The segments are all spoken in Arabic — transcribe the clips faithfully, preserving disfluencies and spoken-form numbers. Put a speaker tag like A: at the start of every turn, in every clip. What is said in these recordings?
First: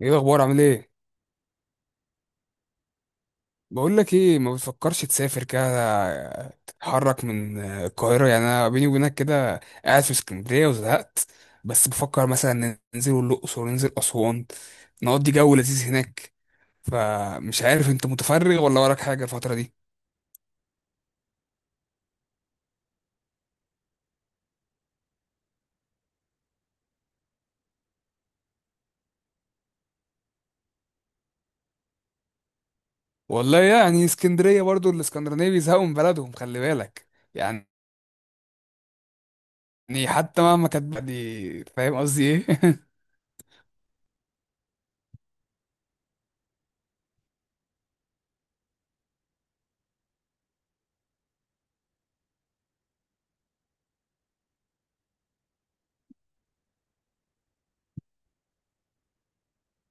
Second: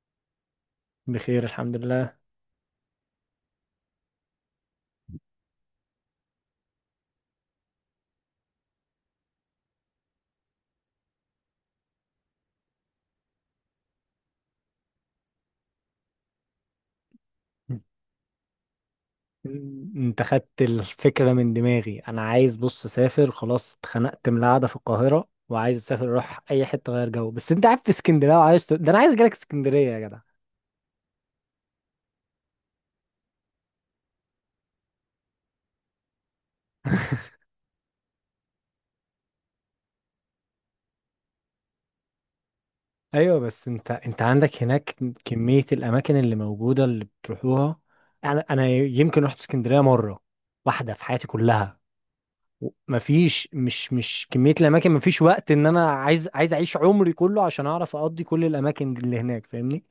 A: ايه الاخبار؟ عامل ايه؟
B: بخير، الحمد لله.
A: بقول لك ايه، ما بتفكرش تسافر كده؟ تتحرك من القاهره. يعني انا بيني وبينك كده، قاعد في اسكندريه وزهقت. بس بفكر مثلا ننزل الاقصر وننزل اسوان، نقضي جو لذيذ هناك. فمش عارف انت متفرغ ولا وراك حاجه الفتره دي.
B: انت خدت الفكرة من دماغي، انا عايز، بص اسافر، خلاص اتخنقت من القعدة في القاهرة وعايز اسافر اروح اي حتة غير جو. بس انت قاعد في اسكندرية وعايز ت... ده انا عايز اجيلك اسكندرية يا جدع.
A: والله يعني اسكندريه برضو الاسكندرانيه بيزهقوا من بلدهم، خلي بالك. يعني حتى مهما كانت بلدي، فاهم قصدي ايه؟
B: ايوه، بس انت انت عندك هناك كمية الاماكن اللي موجودة اللي بتروحوها. انا انا يمكن رحت اسكندرية مرة واحدة في حياتي كلها. و- مفيش، مش مش كمية الاماكن، مفيش وقت ان انا عايز عايز اعيش عمري كله عشان اعرف اقضي كل الاماكن اللي هناك، فاهمني؟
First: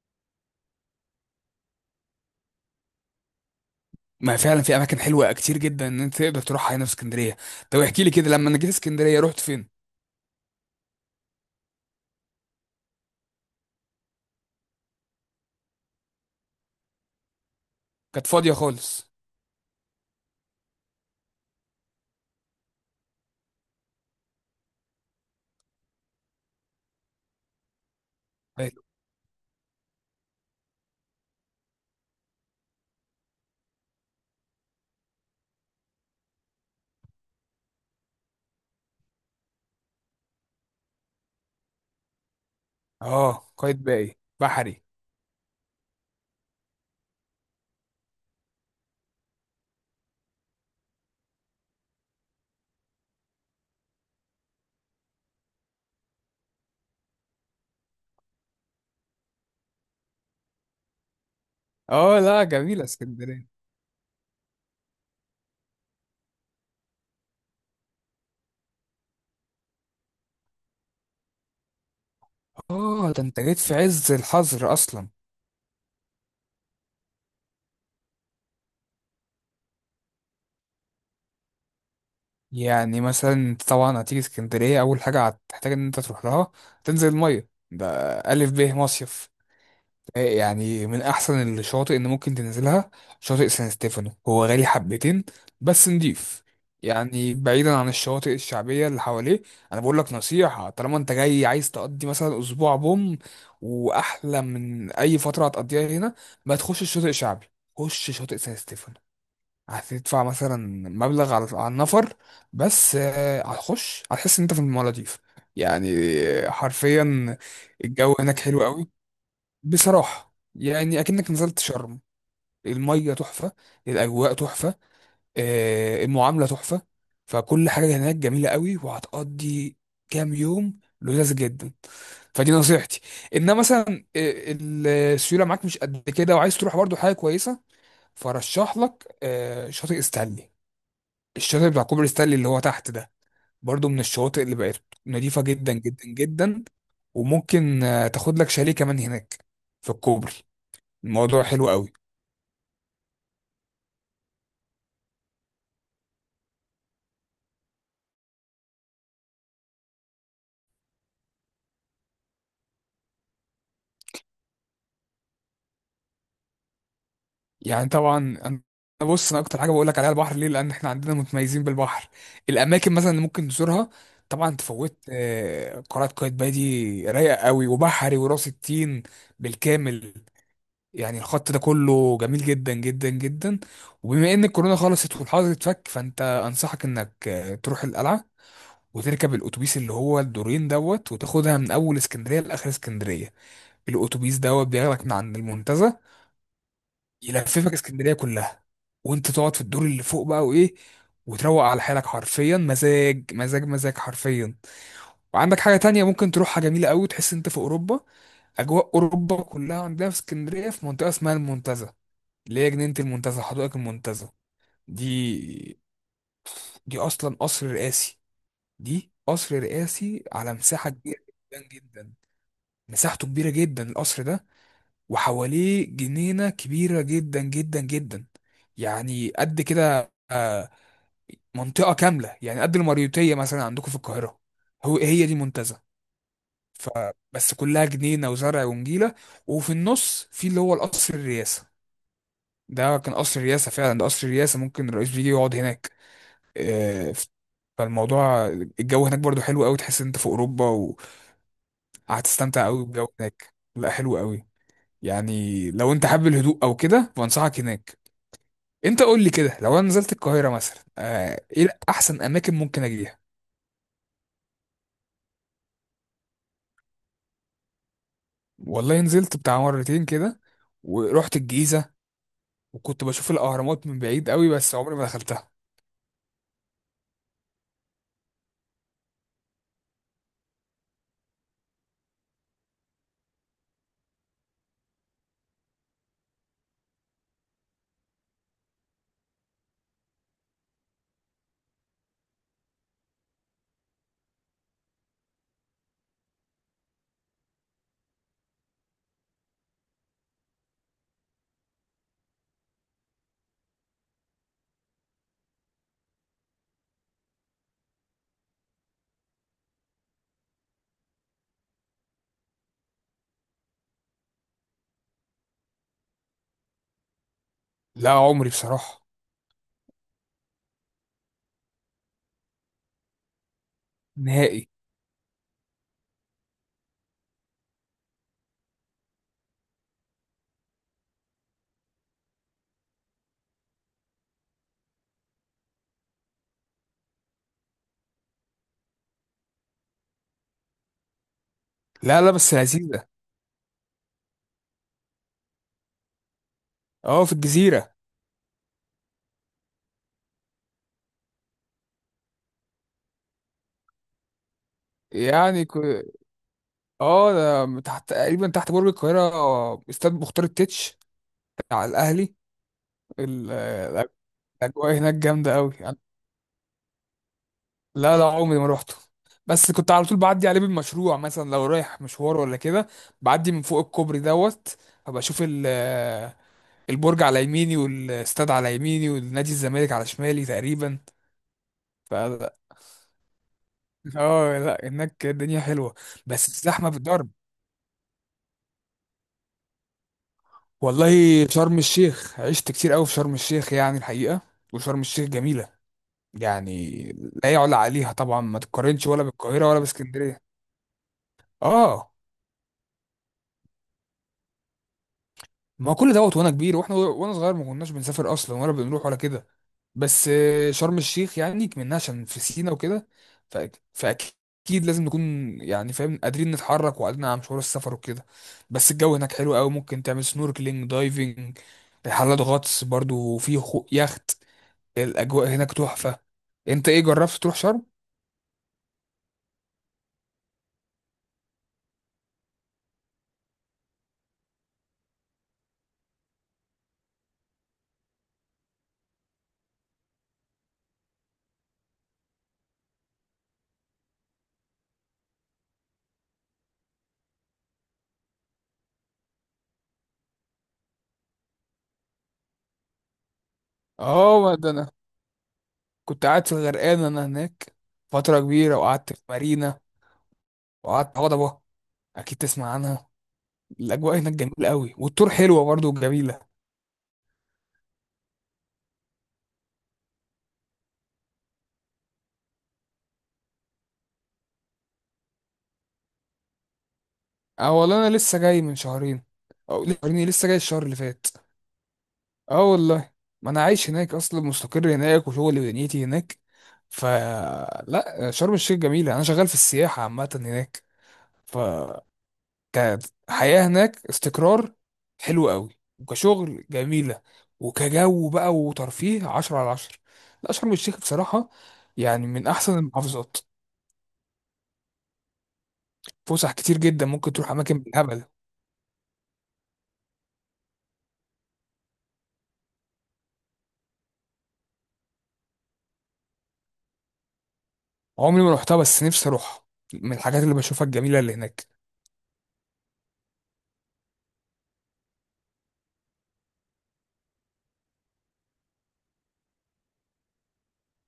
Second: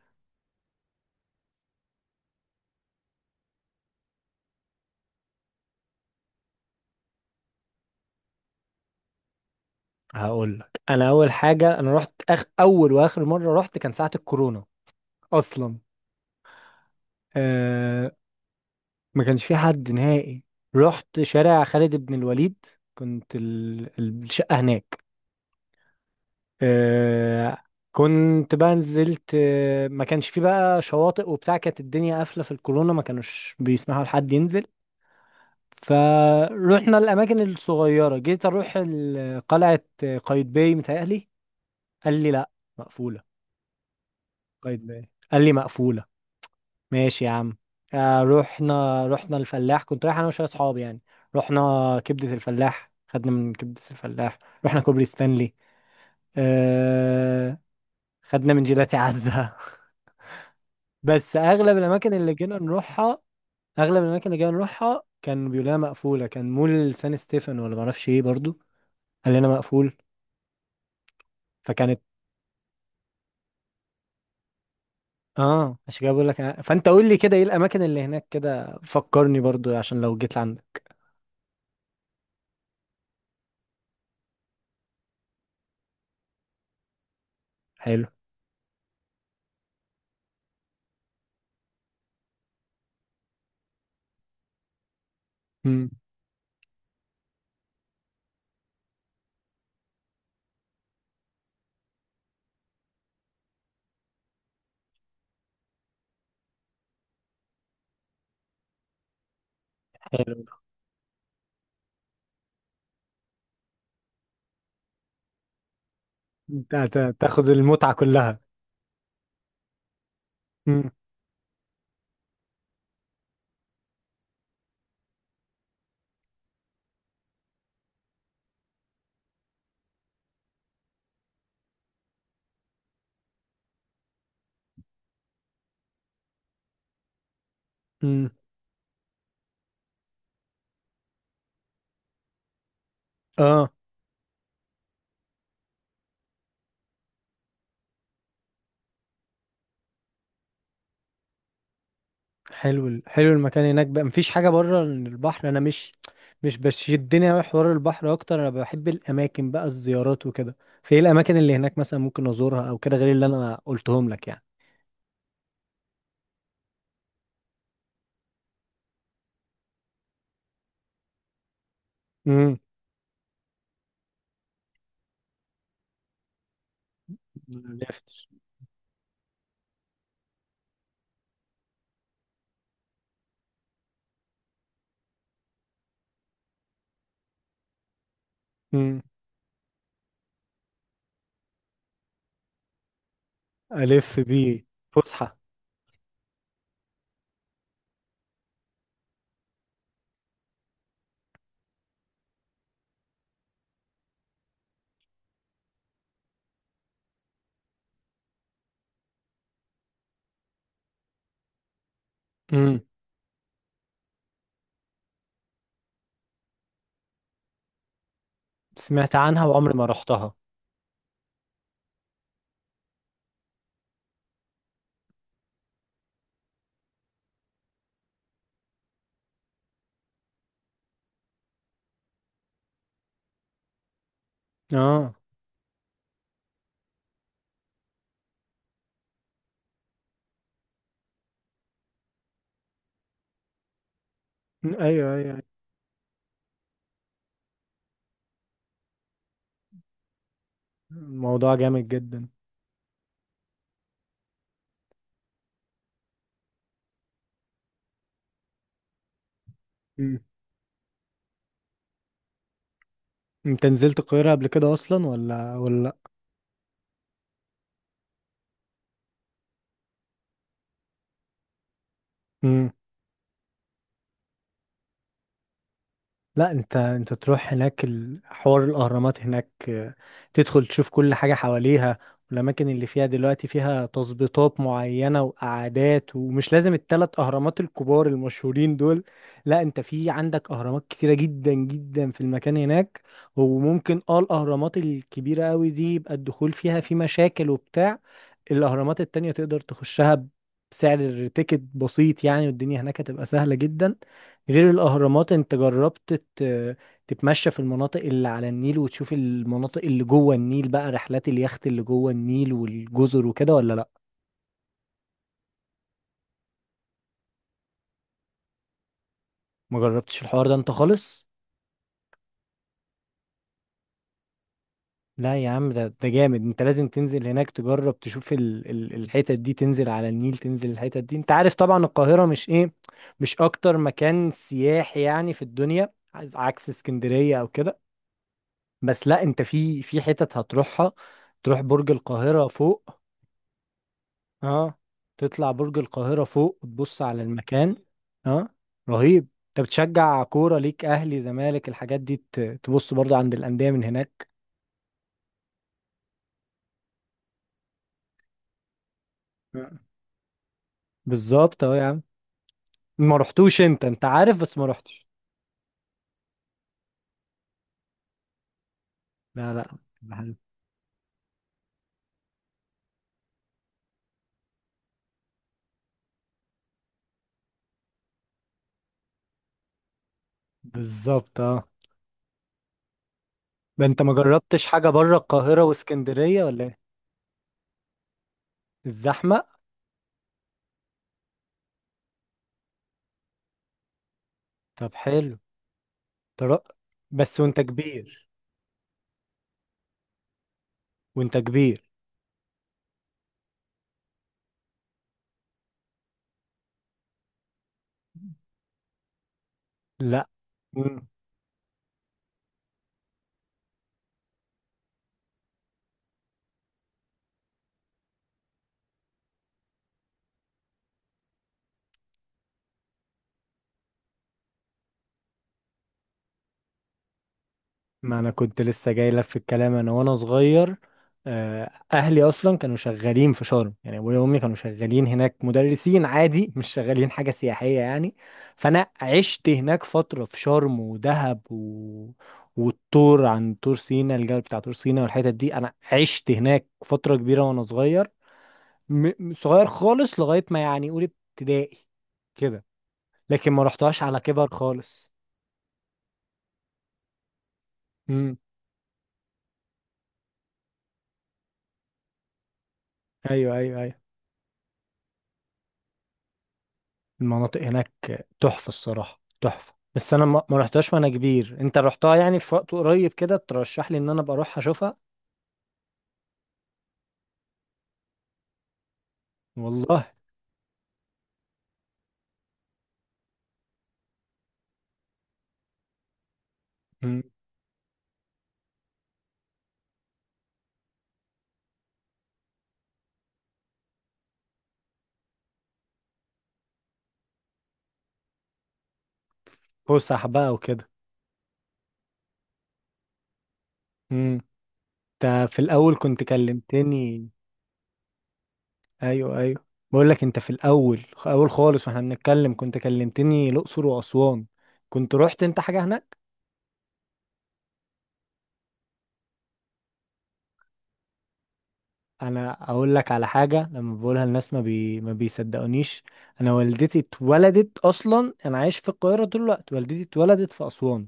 A: ما فعلا في اماكن حلوه كتير جدا ان انت تقدر تروحها هنا في اسكندريه. طب احكي لي كده، لما انا جيت اسكندريه رحت فين؟
B: هقول لك، انا اول حاجه انا رحت أخ... اول واخر مره رحت كان ساعه الكورونا اصلا. آه...
A: كانت فاضيه خالص؟
B: ما كانش في حد نهائي. رحت شارع خالد بن الوليد، كنت ال... الشقه هناك. آه... كنت بقى
A: حلو.
B: نزلت، آه، ما كانش في بقى شواطئ وبتاع، كانت الدنيا قافله في الكورونا ما كانوش بيسمحوا لحد ينزل. فروحنا الاماكن الصغيره، جيت اروح ال- قلعه قايتباي متهيألي، قال لي لا مقفوله.
A: اه، قايد باقي بحري.
B: قايتباي قال لي مقفوله. ماشي يا عم. آه رحنا رحنا الفلاح، كنت رايح انا وشويه اصحابي يعني. رحنا كبده الفلاح، خدنا من كبده الفلاح، رحنا كوبري ستانلي، آه خدنا من جيلاتي عزة. بس اغلب الاماكن
A: اه،
B: اللي
A: لا
B: جينا
A: جميله
B: نروحها
A: اسكندريه.
B: اغلب الاماكن اللي جينا نروحها كان بيقول لنا مقفوله، كان مول سان ستيفن ولا معرفش ايه برضو، قال لنا مقفول. فكانت.
A: اه، ده انت جيت في عز الحظر اصلا.
B: اه، عشان كده بقول لك أنا- فانت قول لي كده ايه الاماكن اللي هناك، كده فكرني برضو عشان لو جيت لعندك.
A: يعني مثلا انت طبعا هتيجي اسكندريه، اول حاجه هتحتاج ان انت تروح لها، تنزل الميه ده.
B: حلو.
A: الف ب مصيف. يعني من احسن الشواطئ اللي ممكن تنزلها. شاطئ سان ستيفانو هو غالي حبتين، بس
B: مم.
A: نضيف. يعني بعيدا عن الشواطئ الشعبيه اللي حواليه. انا بقول لك نصيحه، طالما انت جاي عايز تقضي مثلا اسبوع بوم، واحلى من اي فتره هتقضيها هنا، ما تخش الشاطئ الشعبي، خش شاطئ سان ستيفانو. هتدفع مثلا مبلغ على على النفر، بس آه، هتخش هتحس ان انت في المالديف. يعني آه،
B: انت هت-
A: حرفيا.
B: تاخد المتعة
A: الجو
B: كلها.
A: هناك حلو قوي، بصراحة
B: مم.
A: يعني أكنك نزلت شرم. المية تحفة، الأجواء تحفة، آه، المعاملة تحفة. فكل حاجة هناك جميلة قوي، وهتقضي كام يوم لذاذ جدا. فدي نصيحتي. إنما مثلا آه، ال- السيولة معاك مش قد كده وعايز تروح برضو حاجة كويسة.
B: مم.
A: فرشح لك آه، شاطئ ستانلي، الشاطئ بتاع كوبري ستانلي اللي هو تحت ده،
B: اه،
A: برضو من الشواطئ اللي بقت نظيفة جدا جدا جدا. وممكن آه، تاخد لك شاليه كمان هناك في الكوبري، الموضوع حلو قوي.
B: حلو، ال- حلو المكان هناك بقى. مفيش حاجة بره البحر، انا مش مش بشدني اوي حوار البحر اكتر، انا بحب الاماكن بقى الزيارات وكده. في ايه الاماكن اللي هناك مثلا ممكن ازورها او كده غير اللي انا قلتهم لك يعني؟
A: يعني طبعا انا أنا بص، انا اكتر حاجه بقول لك عليها البحر، ليه؟ لان احنا عندنا متميزين بالبحر.
B: امم.
A: الاماكن مثلا اللي ممكن تزورها، طبعا تفوت آه، قلعه قايتباي، دي رايقه قوي،
B: لفت.
A: وبحري وراس التين بالكامل. يعني الخط ده كله جميل جدا جدا جدا. وبما ان الكورونا خلصت والحظر اتفك، فانت انصحك انك آه، تروح القلعه،
B: امم.
A: وتركب الاتوبيس اللي هو الدورين دوت، وتاخدها من اول اسكندريه لاخر اسكندريه.
B: الف
A: الاتوبيس
B: بيه.
A: دوت بياخدك من عند
B: فسحة.
A: المنتزه، يلففك اسكندريه كلها، وانت تقعد في الدور اللي فوق بقى وايه، وتروق على حالك، حرفيا مزاج مزاج مزاج، حرفيا. وعندك حاجه تانية ممكن تروحها جميله قوي، تحس انت في اوروبا. اجواء اوروبا كلها عندنا في اسكندريه، في منطقه اسمها المنتزه، اللي هي
B: امم.
A: جنينه المنتزه، حدائق المنتزه دي دي اصلا قصر رئاسي. دي
B: سمعت عنها
A: قصر
B: وعمري ما
A: رئاسي
B: رحتها.
A: على مساحه كبيره جدا جدا، مساحته كبيره جدا القصر ده، وحواليه جنينة كبيرة جدا جدا جدا. يعني قد كده، آه، منطقة كاملة، يعني قد المريوطية مثلا عندكم في القاهرة. هو
B: اه.
A: هي دي منتزه. فبس كلها جنينة وزرع ونجيلة، وفي النص في اللي هو القصر الرئاسة. ده كان قصر الرئاسة فعلا، ده قصر الرئاسة،
B: مم.
A: ممكن الرئيس
B: ايوه، ايوه،
A: بيجي
B: أيوة.
A: يقعد هناك. آه، فالموضوع، الجو هناك برضو حلو قوي، تحس إن انت في اوروبا.
B: الموضوع جامد جدا.
A: وهتستمتع قوي بالجو هناك، لا حلو قوي. يعني لو انت حابب الهدوء او كده، فانصحك هناك. انت قول لي كده، لو انا نزلت
B: مم.
A: القاهره مثلا، آه، ايه احسن اماكن ممكن اجيها؟
B: انت نزلت القاهرة قبل كده اصلا، ولا ولا؟
A: والله نزلت بتاع مرتين كده، ورحت الجيزه،
B: لا
A: وكنت بشوف الاهرامات من بعيد قوي، بس عمري ما دخلتها.
B: لا، انت انت تروح هناك ال- حوار الاهرامات هناك. آه، تدخل تشوف كل حاجه حواليها. والاماكن اللي فيها دلوقتي فيها تظبيطات معينه وقعدات، ومش لازم الثلاث اهرامات الكبار المشهورين دول. لا، انت في عندك اهرامات كتيره جدا جدا في المكان هناك. وممكن اه الاهرامات الكبيره قوي دي يبقى الدخول فيها في مشاكل وبتاع. الاهرامات التانية تقدر تخشها بسعر تيكت بسيط يعني، والدنيا هناك هتبقى سهله جدا. غير الأهرامات، أنت جربت ت- تتمشى في المناطق اللي على النيل وتشوف المناطق اللي جوه النيل، بقى رحلات اليخت اللي جوه النيل والجزر وكده، ولا لأ؟
A: لا عمري بصراحه
B: ما جربتش الحوار ده أنت خالص؟
A: نهائي.
B: لا يا عم، ده ده جامد، أنت لازم تنزل هناك تجرب تشوف ال ال الحتت دي، تنزل على النيل تنزل الحتت دي، أنت عارف طبعا القاهرة مش إيه، مش أكتر مكان سياحي يعني في الدنيا، عز- عكس اسكندرية أو كده. بس لا، أنت في في حتت هتروحها. تروح برج
A: لا، لا،
B: القاهرة
A: بس
B: فوق.
A: لذيذه.
B: اه. تطلع برج القاهرة فوق وتبص على
A: اه، في
B: المكان.
A: الجزيره.
B: اه. رهيب. انت بتشجع كورة، ليك اهلي زمالك الحاجات دي، ت- تبص برضو عند الأندية من هناك.
A: يعني ك... اه، ده تحت تقريبا، تحت برج القاهره،
B: آه.
A: آه، استاد مختار التتش
B: بالظبط، اه يا
A: بتاع
B: عم.
A: الاهلي.
B: ما
A: ال-
B: رحتوش؟ انت انت
A: آه،
B: عارف بس ما
A: الاجواء
B: رحتش.
A: هناك جامده قوي. لا، لا، عمري ما روحته.
B: لا،
A: بس
B: لا.
A: كنت على طول
B: بحب.
A: بعدي عليه بالمشروع، مثلا لو رايح مشوار ولا كده. بعدي من فوق الكوبري دوت، فبشوف اشوف ال- البرج على يميني، والاستاد على يميني، والنادي الزمالك على شمالي تقريبا.
B: بالظبط، اه.
A: ف
B: ده انت ما
A: اه،
B: جربتش
A: لا
B: حاجة بره
A: هناك الدنيا
B: القاهرة
A: حلوه،
B: واسكندرية
A: بس
B: ولا ايه؟
A: الزحمه بالضرب.
B: الزحمة.
A: والله شرم الشيخ عشت كتير قوي في شرم الشيخ، يعني الحقيقه،
B: طب
A: وشرم الشيخ
B: حلو.
A: جميله.
B: ترى.
A: يعني
B: بس
A: لا
B: وانت
A: يعلى عليها
B: كبير.
A: طبعا، ما تتقارنش ولا بالقاهره ولا باسكندريه.
B: وانت كبير.
A: اه، ما هو كل دوت وانا كبير، واحنا وانا صغير ما كناش بنسافر اصلا ولا بنروح ولا كده. بس
B: لا.
A: آه، شرم الشيخ يعني منها عشان في سينا وكده. ف- فاكيد لازم نكون، يعني فاهم، قادرين نتحرك وقادرين على مشوار السفر وكده. بس الجو هناك حلو قوي، ممكن تعمل سنوركلينج دايفنج، رحلات غطس برضو، وفي خو- يخت. الاجواء هناك تحفة. انت ايه جربت تروح شرم؟
B: ما انا كنت لسه جاي لك في الكلام، انا وانا صغير. آه، اهلي اصلا كانوا شغالين في شرم، يعني ابويا وامي كانوا شغالين هناك مدرسين عادي، مش شغالين حاجه سياحيه يعني. فانا عشت هناك فتره في شرم ودهب و... والطور، عن طور سينا الجبل بتاع طور سينا والحتت دي، انا عشت هناك فتره كبيره وانا صغير. م... م- صغير خالص لغايه ما يعني اولى ابتدائي كده. لكن ما رحتهاش على كبر
A: اه، ده انا
B: خالص.
A: كنت قاعد في الغرقان انا هناك
B: امم.
A: فترة كبيرة، وقعدت في مارينا، وقعدت في هضبة، اكيد تسمع عنها.
B: ايوه، ايوه، ايوه.
A: الاجواء هناك جميله قوي، والطور حلوه برضو وجميله.
B: المناطق هناك تحفة، الصراحة تحفة، بس انا ما ما رحتهاش وانا كبير. انت رحتها يعني في وقت قريب كده، ترشح لي ان انا ابقى اروح اشوفها؟
A: اه والله انا لسه جاي من شهرين، او لسه
B: والله.
A: شهرين، إيه، لسه جاي الشهر اللي فات. اه والله، ما انا عايش هناك اصلا، مستقر هناك، وشغلي ودنيتي هناك.
B: مم.
A: فلا شرم الشيخ جميله، انا شغال في السياحه عامه هناك. فكانت حياه هناك استقرار حلو قوي، وكشغل جميله، وكجو بقى وترفيه عشرة على عشرة.
B: فسح بقى
A: لا شرم
B: وكده.
A: الشيخ بصراحه يعني من احسن المحافظات.
B: مم. انت في الاول كنت
A: فسح كتير جدا،
B: كلمتني.
A: ممكن تروح اماكن بالهبل.
B: ايوه، ايوه. بقول لك، انت في الاول اول خالص واحنا بنتكلم كنت كلمتني الاقصر واسوان، كنت رحت انت حاجة هناك؟
A: عمري ما رحتها، بس نفسي اروح، من الحاجات اللي بشوفها الجميله اللي هناك.
B: انا اقول لك على حاجة، لما بقولها الناس ما بي... ما بيصدقونيش. انا والدتي اتولدت اصلا، انا عايش في القاهرة طول الوقت، والدتي اتولدت في اسوان.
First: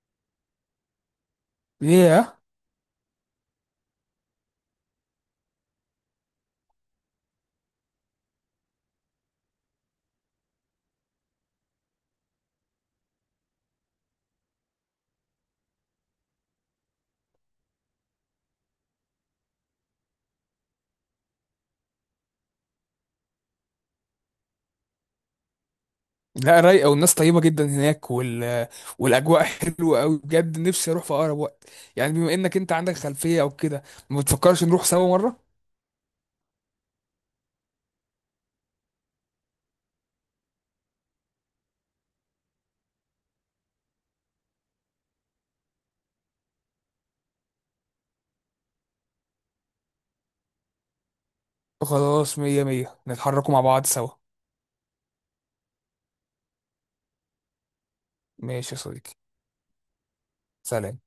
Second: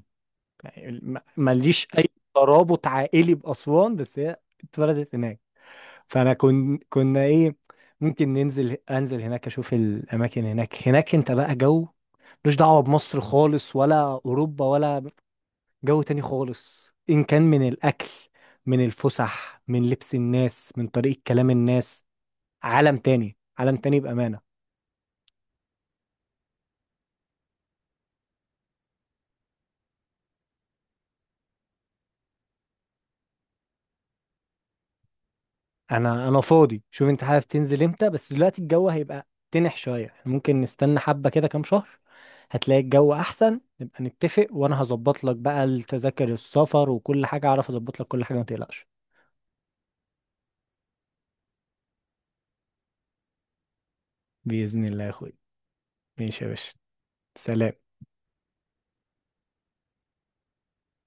B: يعني ما- ماليش اي
A: ليه؟
B: ترابط عائلي باسوان، بس هي اتولدت هناك. فانا كن كنا ايه، ممكن ننزل انزل هناك اشوف الاماكن هناك هناك انت بقى جو ملوش دعوه بمصر خالص، ولا اوروبا ولا، جو تاني خالص، ان كان من الاكل، من الفسح، من لبس الناس، من طريقه كلام الناس. عالم تاني، عالم تاني بامانه.
A: لا، رايقه والناس طيبه جدا هناك وال... والاجواء حلوه قوي، بجد نفسي اروح في اقرب وقت. يعني بما انك انت عندك خلفيه او كده، ما بتفكرش نروح سوا مره؟
B: انا انا فاضي، شوف انت حابب تنزل امتى، بس دلوقتي الجو هيبقى تنح شويه، احنا ممكن نستنى حبه كده كام شهر، هتلاقي الجو احسن، نبقى نتفق وانا هظبط لك بقى التذاكر السفر وكل حاجه، اعرف اظبط لك كل حاجه ما تقلقش.
A: خلاص، مية مية، نتحركوا مع بعض سوا.
B: باذن الله يا اخوي. ماشي يا باشا. سلام.
A: ماشي يا صديقي، سلام.